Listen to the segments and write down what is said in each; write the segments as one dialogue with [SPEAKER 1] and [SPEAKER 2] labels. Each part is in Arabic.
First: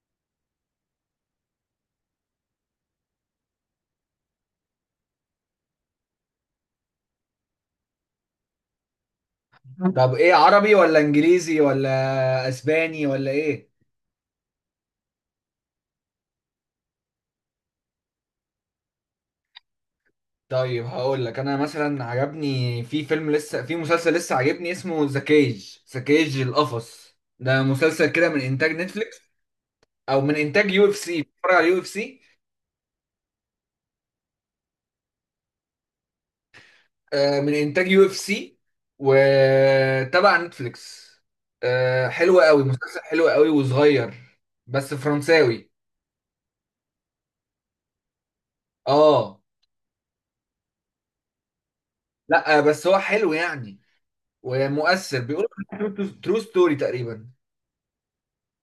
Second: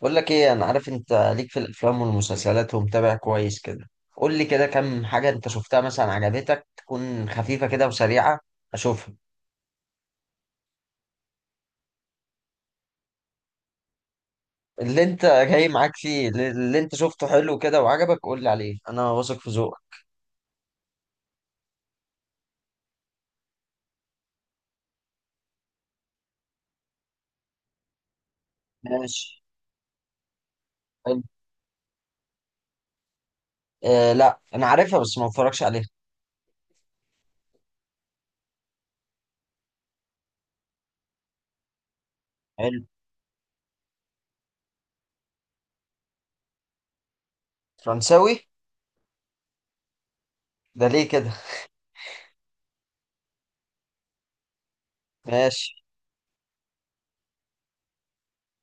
[SPEAKER 1] بقول لك ايه انا عارف انت ليك في الافلام والمسلسلات ومتابع كويس كده. قول لي كده كم حاجه انت شفتها مثلا عجبتك تكون خفيفه كده وسريعه اشوفها.
[SPEAKER 2] طب ايه؟ عربي ولا انجليزي ولا اسباني ولا ايه؟
[SPEAKER 1] اللي انت جاي معاك فيه اللي انت شفته حلو كده وعجبك قول لي عليه، انا واثق في ذوقك.
[SPEAKER 2] طيب هقول لك. انا مثلا عجبني في فيلم لسه، في مسلسل لسه عجبني، اسمه ذا كيج. القفص ده مسلسل كده من انتاج نتفليكس
[SPEAKER 1] ماشي.
[SPEAKER 2] او من انتاج يو اف سي.
[SPEAKER 1] حلو.
[SPEAKER 2] بتفرج على يو اف سي؟
[SPEAKER 1] آه، لا انا عارفها بس ما بتفرجش عليها.
[SPEAKER 2] آه، من انتاج يو اف سي وتبع نتفليكس. آه، حلو قوي،
[SPEAKER 1] حلو.
[SPEAKER 2] مسلسل حلو قوي وصغير، بس فرنساوي.
[SPEAKER 1] فرنساوي.
[SPEAKER 2] اه.
[SPEAKER 1] ده ليه كده؟
[SPEAKER 2] لا بس هو حلو يعني، ومؤثر. بيقول
[SPEAKER 1] ماشي.
[SPEAKER 2] ترو ستوري تقريبا.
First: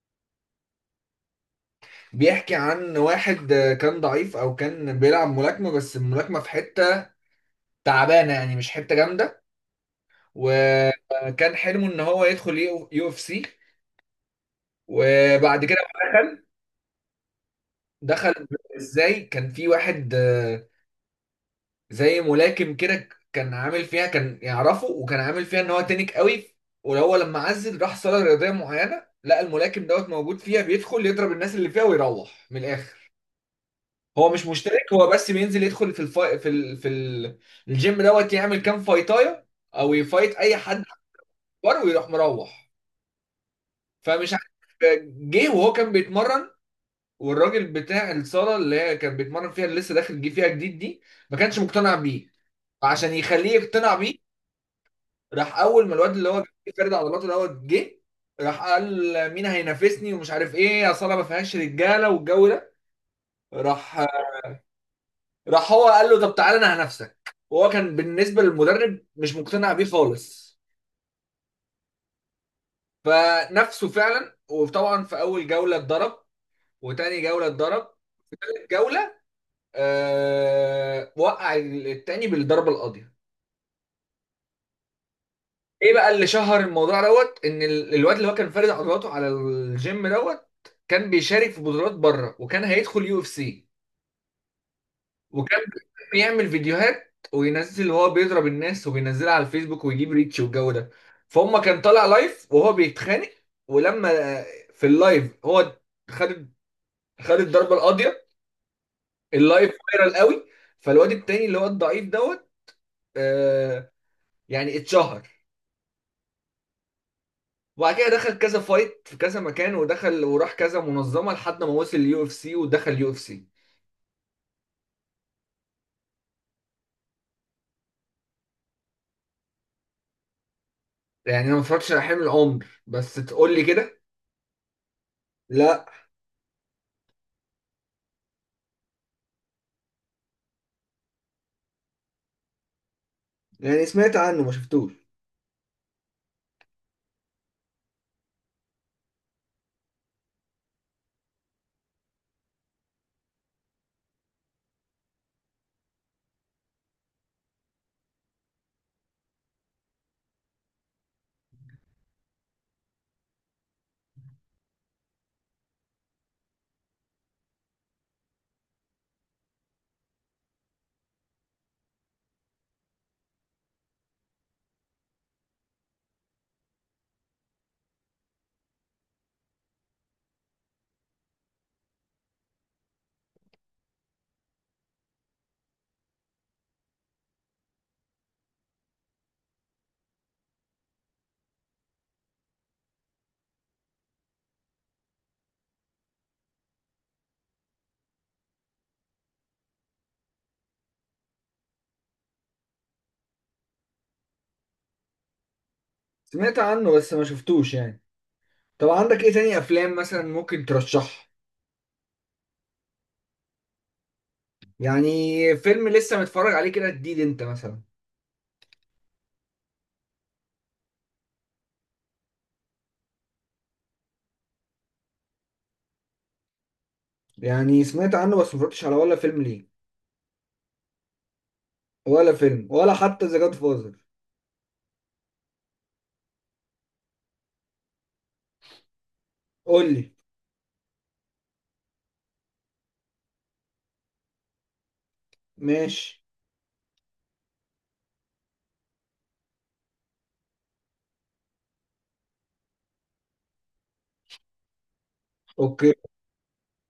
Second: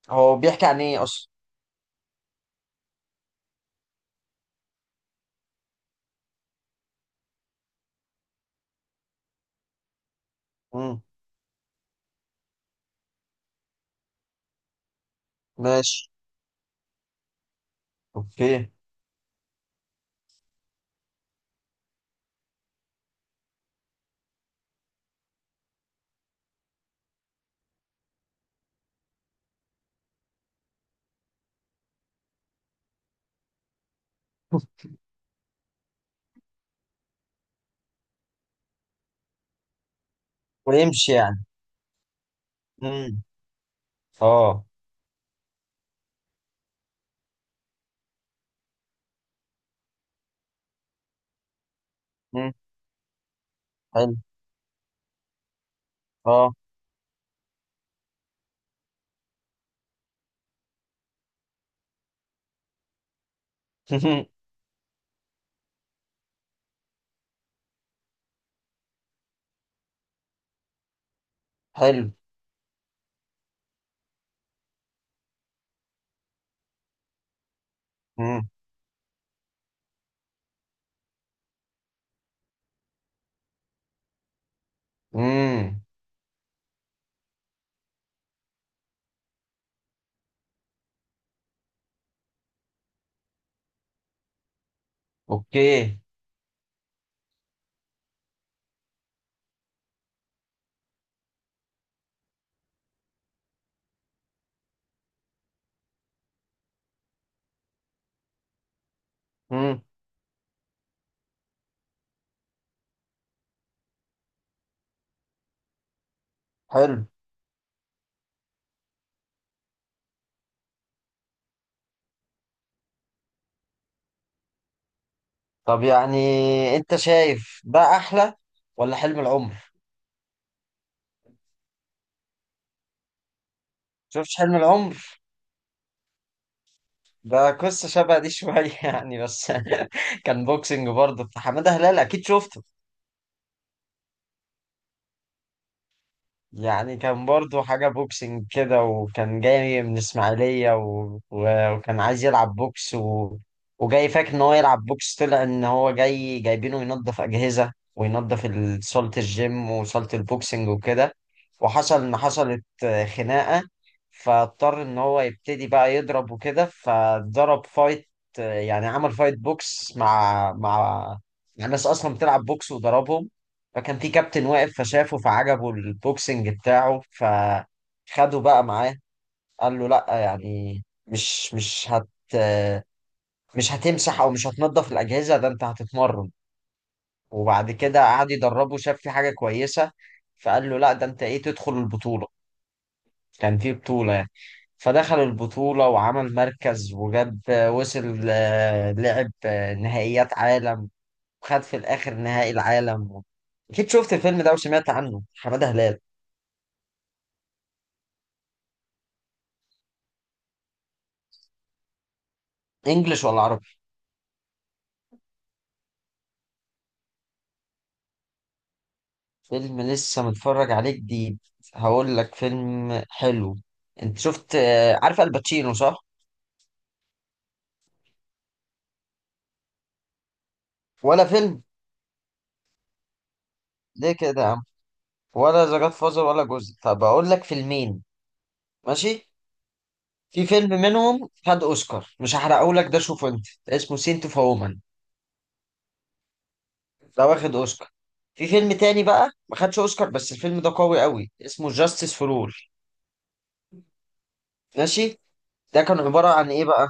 [SPEAKER 1] هو بيحكي عن ايه اصلا؟
[SPEAKER 2] بيحكي عن واحد كان ضعيف، او كان بيلعب ملاكمه، بس الملاكمه في حته تعبانه يعني، مش حته جامده.
[SPEAKER 1] امم.
[SPEAKER 2] وكان حلمه ان هو يدخل يو اف سي. وبعد كده
[SPEAKER 1] ماشي.
[SPEAKER 2] دخل. دخل
[SPEAKER 1] اوكي.
[SPEAKER 2] ازاي؟ كان في واحد زي ملاكم كده، كان عامل فيها، كان يعرفه، وكان عامل فيها ان هو تنك قوي. وهو لما عزل راح صاله رياضيه معينه، لقى الملاكم دوت موجود فيها، بيدخل يضرب الناس اللي فيها ويروح من الاخر. هو مش مشترك، هو بس بينزل يدخل في الفا... في ال... في ال... الجيم دوت، يعمل كام فايتايه او يفايت اي حد
[SPEAKER 1] ويمشي يعني.
[SPEAKER 2] اكبر ويروح مروح.
[SPEAKER 1] امم.
[SPEAKER 2] فمش
[SPEAKER 1] اه.
[SPEAKER 2] عارف، جه وهو كان بيتمرن، والراجل بتاع الصاله اللي هي كان بيتمرن فيها اللي لسه داخل جه فيها جديد دي ما كانش مقتنع بيه.
[SPEAKER 1] امم.
[SPEAKER 2] فعشان يخليه يقتنع
[SPEAKER 1] حلو.
[SPEAKER 2] بيه، راح اول ما الواد اللي هو
[SPEAKER 1] اه.
[SPEAKER 2] فارد عضلاته دوت جه، راح قال: مين هينافسني ومش عارف ايه يا صاله ما فيهاش رجاله والجو ده. راح هو قال له: طب تعالى انا هنافسك. وهو كان بالنسبه للمدرب مش مقتنع بيه خالص.
[SPEAKER 1] حلو.
[SPEAKER 2] فنفسه فعلا، وطبعا في اول جوله اتضرب، وتاني جوله اتضرب، في
[SPEAKER 1] امم.
[SPEAKER 2] تالت جوله آه وقع التاني بالضربه القاضيه.
[SPEAKER 1] امم.
[SPEAKER 2] ايه بقى اللي شهر الموضوع دوت؟ ان الواد اللي هو كان فارد عضلاته على الجيم دوت كان بيشارك في بطولات بره، وكان هيدخل يو اف سي. وكان
[SPEAKER 1] اوكي.
[SPEAKER 2] بيعمل فيديوهات وينزل وهو بيضرب الناس وبينزلها على الفيسبوك ويجيب ريتش والجو ده. فهم كان طالع لايف وهو بيتخانق، ولما في اللايف هو خد خد الضربه القاضيه، اللايف
[SPEAKER 1] امم.
[SPEAKER 2] فايرال قوي. فالواد التاني اللي هو الضعيف دوت آه يعني اتشهر.
[SPEAKER 1] حلو.
[SPEAKER 2] وبعد كده دخل كذا فايت في كذا مكان، ودخل وراح كذا منظمه لحد ما وصل اليو اف سي ودخل اليو اف سي.
[SPEAKER 1] طب يعني انت شايف ده احلى ولا حلم العمر؟
[SPEAKER 2] يعني انا ما اتفرجتش على حلم العمر، بس تقول لي كده.
[SPEAKER 1] شفتش حلم العمر؟
[SPEAKER 2] لا.
[SPEAKER 1] ده قصة شبه دي شوية يعني بس. كان بوكسنج برضه بتاع حمادة هلال، اكيد شفته.
[SPEAKER 2] يعني سمعت عنه ما شفتوش.
[SPEAKER 1] يعني كان برضو حاجة بوكسنج كده، وكان جاي من إسماعيلية وكان عايز يلعب بوكس وجاي فاكر إن هو يلعب بوكس، طلع إن هو جاي جايبينه ينظف أجهزة وينظف صالة الجيم وصالة البوكسنج وكده. وحصل إن حصلت خناقة. فاضطر إن هو يبتدي بقى يضرب وكده فضرب فايت. يعني عمل فايت بوكس مع ناس أصلا بتلعب بوكس وضربهم. فكان في كابتن واقف فشافه فعجبه البوكسنج بتاعه فخده بقى معاه. قال له لا يعني مش هتمسح او مش هتنضف الاجهزه، ده انت هتتمرن. وبعد كده قعد يدربه، شاف في حاجه كويسه. فقال له لا ده انت ايه، تدخل البطوله. كان في بطوله يعني. فدخل البطوله وعمل مركز وجاب، وصل لعب نهائيات عالم. وخد في الاخر نهائي العالم. اكيد شفت الفيلم ده وسمعت عنه، حماده هلال.
[SPEAKER 2] سمعت عنه بس ما شفتوش يعني. طب عندك ايه تاني افلام مثلا ممكن ترشحها؟
[SPEAKER 1] انجلش ولا عربي؟
[SPEAKER 2] يعني فيلم لسه متفرج عليه كده جديد انت مثلا.
[SPEAKER 1] فيلم لسه متفرج عليه جديد. هقول لك فيلم حلو. انت شفت عارف الباتشينو صح؟
[SPEAKER 2] يعني سمعت عنه بس ما اتفرجتش على ولا فيلم ليه.
[SPEAKER 1] ولا فيلم.
[SPEAKER 2] ولا فيلم ولا حتى ذا جاد فازر.
[SPEAKER 1] ليه كده يا عم؟ ولا ذا جاد فازر ولا جزء، طب اقول لك فيلمين. ماشي.
[SPEAKER 2] قول لي.
[SPEAKER 1] في فيلم منهم خد اوسكار، مش هحرقه لك، ده شوفه انت، اسمه سينت اوف وومن.
[SPEAKER 2] ماشي.
[SPEAKER 1] ده واخد اوسكار. في فيلم تاني بقى ما خدش اوسكار، بس الفيلم ده قوي قوي، اسمه جاستس فور اول. ماشي. ده
[SPEAKER 2] اوكي.
[SPEAKER 1] كان عبارة عن ايه بقى؟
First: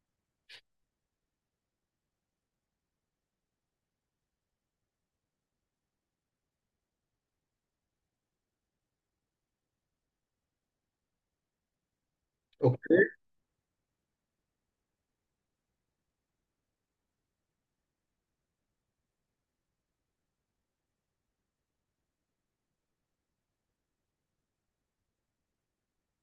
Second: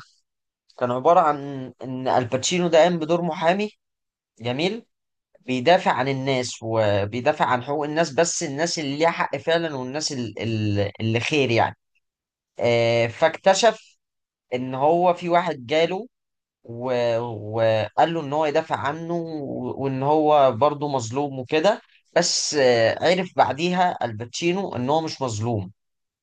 [SPEAKER 1] كان عبارة عن ان الباتشينو ده قام بدور محامي. جميل. بيدافع عن الناس وبيدافع عن حقوق الناس، بس الناس اللي ليها حق فعلا، والناس اللي خير يعني.
[SPEAKER 2] اوكي.
[SPEAKER 1] فاكتشف ان هو في واحد جاله، وقال له ان هو يدافع عنه، وان هو برضه مظلوم وكده. بس عرف بعديها الباتشينو ان هو مش مظلوم.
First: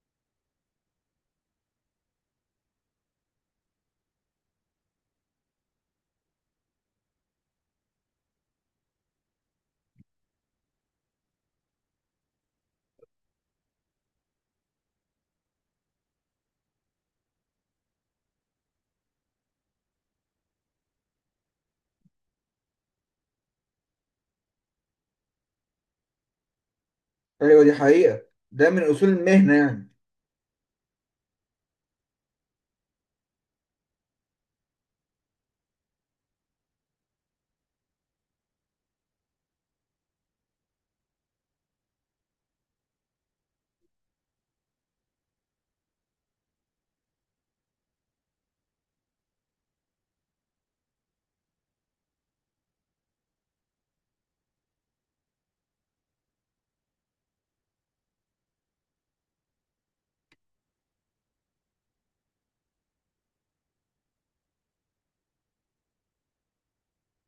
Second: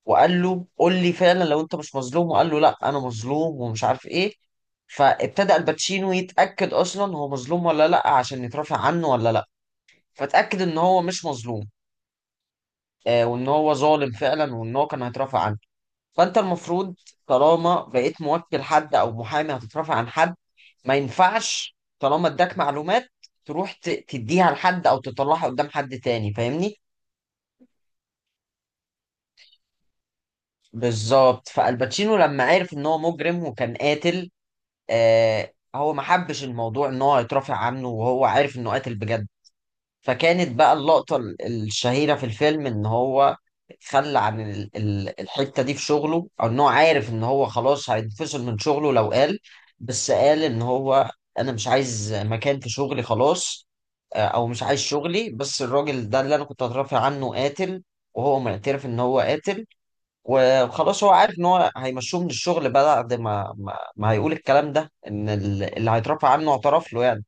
[SPEAKER 1] وقال له قول لي فعلا لو انت مش مظلوم، وقال له لا انا مظلوم ومش عارف ايه. فابتدأ الباتشينو يتأكد اصلا هو مظلوم ولا لا عشان يترافع عنه ولا لا. فاتأكد ان هو مش مظلوم. وان هو ظالم فعلا، وان هو كان هيترافع عنه. فانت المفروض طالما بقيت موكل حد او محامي هتترافع عن حد، ما ينفعش طالما اداك معلومات تروح تديها لحد او تطلعها قدام حد تاني، فاهمني.
[SPEAKER 2] ايوه، دي حقيقة، ده من اصول المهنة يعني.
[SPEAKER 1] بالظبط. فالباتشينو لما عرف ان هو مجرم وكان قاتل، هو ما حبش الموضوع ان هو هيترافع عنه وهو عارف انه قاتل بجد. فكانت بقى اللقطة الشهيرة في الفيلم، إن هو خلى عن الحتة دي في شغله، أو إن هو عارف إن هو خلاص هينفصل من شغله لو قال. بس قال إن هو: أنا مش عايز مكان في شغلي خلاص. أو مش عايز شغلي، بس الراجل ده اللي أنا كنت أترافع عنه قاتل. وهو معترف إن هو قاتل. وخلاص هو عارف إن هو هيمشوه من الشغل بعد ما هيقول الكلام ده، إن اللي هيترافع عنه اعترف له يعني.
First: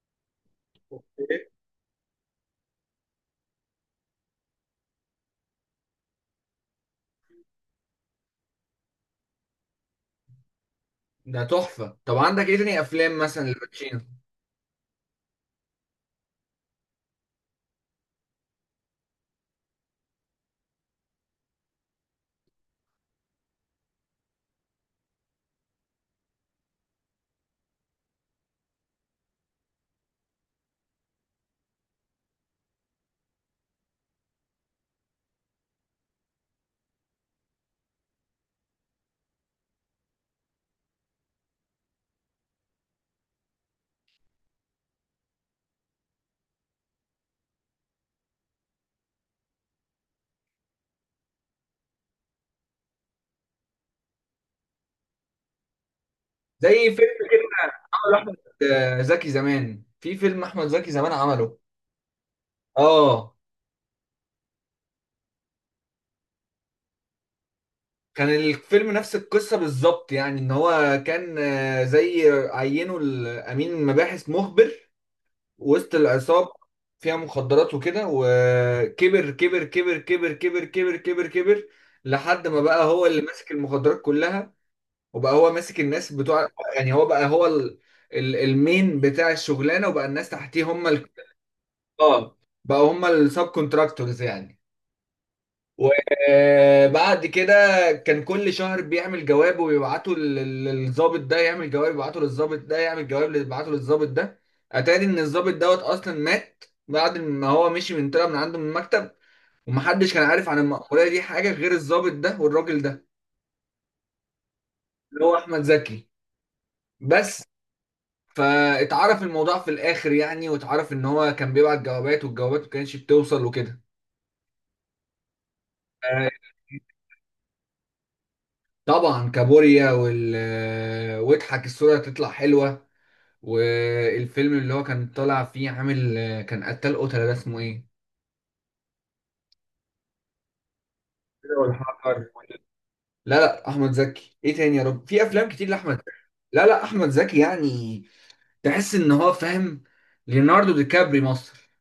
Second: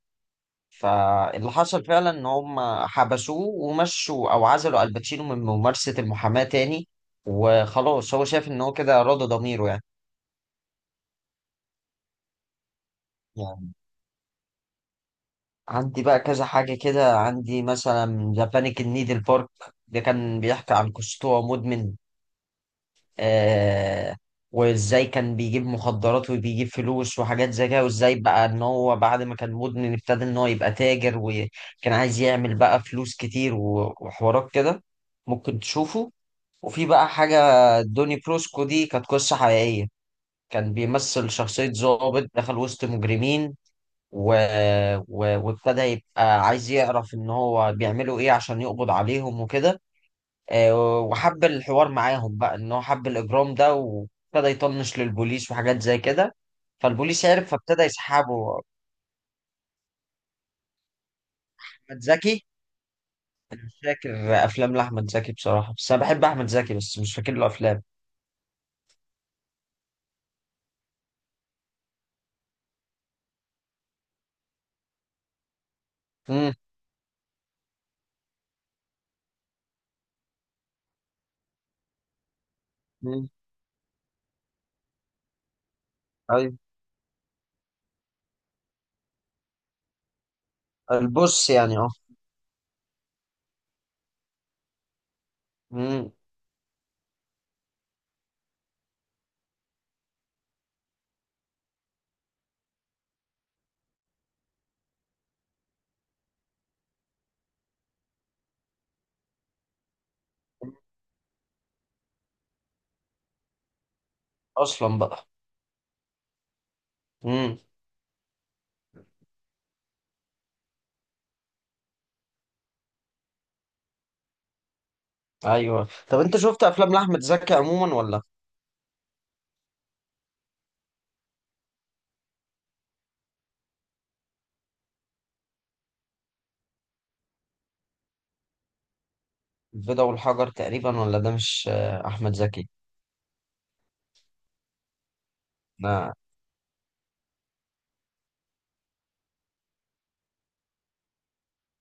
[SPEAKER 1] فاللي حصل فعلا ان هم حبسوه ومشوا، او عزلوا الباتشينو من ممارسة المحاماة تاني. وخلاص هو شايف ان هو كده راضى ضميره يعني.
[SPEAKER 2] ده تحفة. طب عندك ايه تاني افلام مثلا
[SPEAKER 1] يعني
[SPEAKER 2] لباتشينو؟
[SPEAKER 1] عندي بقى كذا حاجة كده، عندي مثلا ذا بانيك ان نيدل بارك. ده كان بيحكي عن قصته وهو مدمن. آه. وازاي كان بيجيب مخدرات وبيجيب فلوس وحاجات زي كده، وازاي بقى ان هو بعد ما كان مدمن ابتدى ان هو يبقى تاجر، وكان عايز يعمل بقى فلوس كتير وحوارات كده. ممكن تشوفه. وفي بقى حاجة، دوني بروسكو، دي كانت قصة حقيقية. كان بيمثل شخصية ضابط دخل وسط مجرمين و... وابتدى يبقى عايز يعرف ان هو بيعملوا ايه عشان يقبض عليهم وكده. وحب الحوار معاهم، بقى ان هو حب الاجرام ده، وابتدى يطنش للبوليس وحاجات زي كده.
[SPEAKER 2] زي فيلم
[SPEAKER 1] فالبوليس عرف،
[SPEAKER 2] كده
[SPEAKER 1] فابتدى
[SPEAKER 2] عمله احمد
[SPEAKER 1] يسحبه.
[SPEAKER 2] زكي زمان، في فيلم احمد زكي زمان عمله.
[SPEAKER 1] احمد زكي.
[SPEAKER 2] اه.
[SPEAKER 1] مش فاكر. افلام لاحمد زكي بصراحة، بس انا بحب احمد زكي، بس مش فاكر له افلام.
[SPEAKER 2] كان الفيلم نفس القصة بالظبط يعني. ان هو كان زي عينه، الامين المباحث، مخبر وسط العصابة،
[SPEAKER 1] امم.
[SPEAKER 2] فيها مخدرات وكده. وكبر كبر كبر كبر كبر كبر كبر كبر لحد ما بقى هو اللي ماسك المخدرات كلها، وبقى هو ماسك الناس بتوع.
[SPEAKER 1] ايوه.
[SPEAKER 2] يعني هو بقى هو المين بتاع الشغلانة، وبقى الناس تحتيه هم ال...
[SPEAKER 1] البص يعني اه.
[SPEAKER 2] اه، بقى هم السب كونتراكتورز يعني.
[SPEAKER 1] مم.
[SPEAKER 2] وبعد كده كان كل شهر بيعمل جواب ويبعته للضابط ده، يعمل جواب يبعته للضابط ده، يعمل جواب يبعته للضابط ده. اتاري ان الضابط دوت اصلا مات بعد ما هو مشي، من طلع من عنده من المكتب. ومحدش كان عارف عن المأمورية دي حاجة غير الضابط ده والراجل ده
[SPEAKER 1] اصلا
[SPEAKER 2] اللي
[SPEAKER 1] بقى.
[SPEAKER 2] هو أحمد زكي بس.
[SPEAKER 1] امم.
[SPEAKER 2] فاتعرف الموضوع في الآخر يعني، واتعرف ان هو كان بيبعت جوابات والجوابات ما كانتش بتوصل وكده.
[SPEAKER 1] ايوه، طب
[SPEAKER 2] آه،
[SPEAKER 1] انت شفت افلام لاحمد زكي عموما ولا؟
[SPEAKER 2] طبعا كابوريا وال آه، واضحك الصورة هتطلع حلوة. والفيلم اللي هو كان طالع فيه عامل كان قتال قتلة ده، اسمه ايه؟
[SPEAKER 1] البيضة والحجر تقريبا، ولا ده
[SPEAKER 2] كده
[SPEAKER 1] مش
[SPEAKER 2] والحجر؟
[SPEAKER 1] احمد زكي؟
[SPEAKER 2] لا لا، احمد زكي ايه تاني يا رب؟ في افلام كتير لاحمد زكي.
[SPEAKER 1] لا.
[SPEAKER 2] لا لا، احمد زكي يعني تحس ان هو فاهم، ليوناردو دي كابري مصر.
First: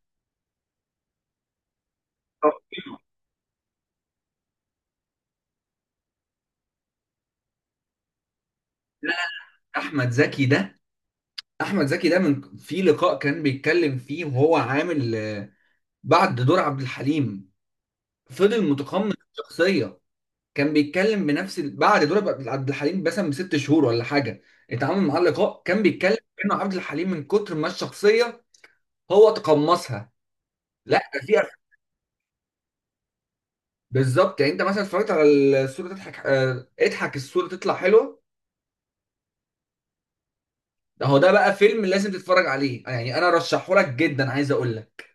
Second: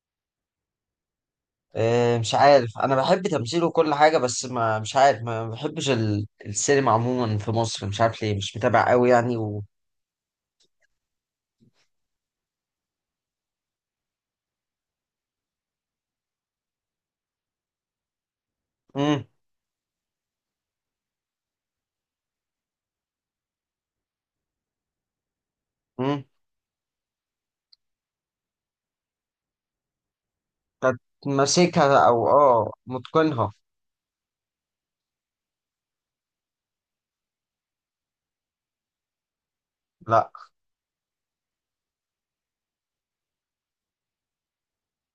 [SPEAKER 1] مش عارف، انا بحب تمثيله كل حاجه، بس ما مش عارف، ما بحبش السينما عموما في مصر، مش عارف ليه، مش متابع قوي يعني و.
[SPEAKER 2] احمد زكي ده من في لقاء كان بيتكلم فيه وهو عامل بعد دور عبد الحليم، فضل متقمص
[SPEAKER 1] امم.
[SPEAKER 2] الشخصية، كان بيتكلم بنفس ال- بعد دور عبد الحليم مثلا بست شهور ولا حاجه اتعامل معاه لقاء كان بيتكلم
[SPEAKER 1] امم.
[SPEAKER 2] انه عبد الحليم من كتر ما الشخصيه هو تقمصها.
[SPEAKER 1] كانت
[SPEAKER 2] لا ده في أف-
[SPEAKER 1] ماسكها او متقنها.
[SPEAKER 2] بالظبط يعني. انت مثلا اتفرجت على الصوره تضحك؟ اه، اضحك الصوره تطلع حلوه.
[SPEAKER 1] لا.
[SPEAKER 2] ده هو ده بقى فيلم لازم تتفرج عليه يعني، انا رشحه لك جدا. عايز اقول لك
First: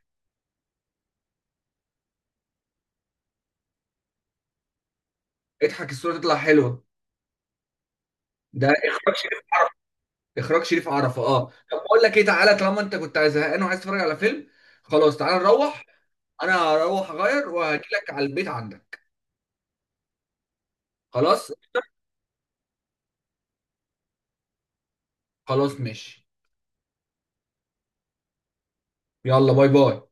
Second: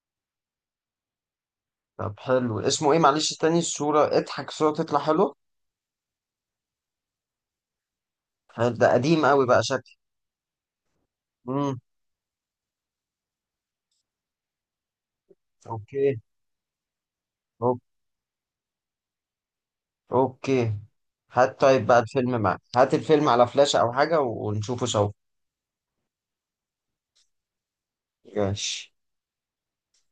[SPEAKER 1] طب حلو، اسمه ايه معلش تاني، الصوره اضحك صوره تطلع حلو.
[SPEAKER 2] اضحك الصوره تطلع حلوه، ده
[SPEAKER 1] ده قديم قوي بقى شكل.
[SPEAKER 2] اخراج شريف عرفة. اه. طب
[SPEAKER 1] امم.
[SPEAKER 2] بقول لك ايه، تعالى طالما انت كنت زهقان وعايز تتفرج على فيلم خلاص تعالى نروح.
[SPEAKER 1] اوكي.
[SPEAKER 2] انا هروح اغير وهجيلك على البيت عندك.
[SPEAKER 1] اوكي.
[SPEAKER 2] خلاص.
[SPEAKER 1] هات طيب بقى الفيلم معاك، هات الفيلم على فلاشة او حاجة ونشوفه سوا.
[SPEAKER 2] خلاص ماشي.
[SPEAKER 1] ماشي.
[SPEAKER 2] يلا باي باي.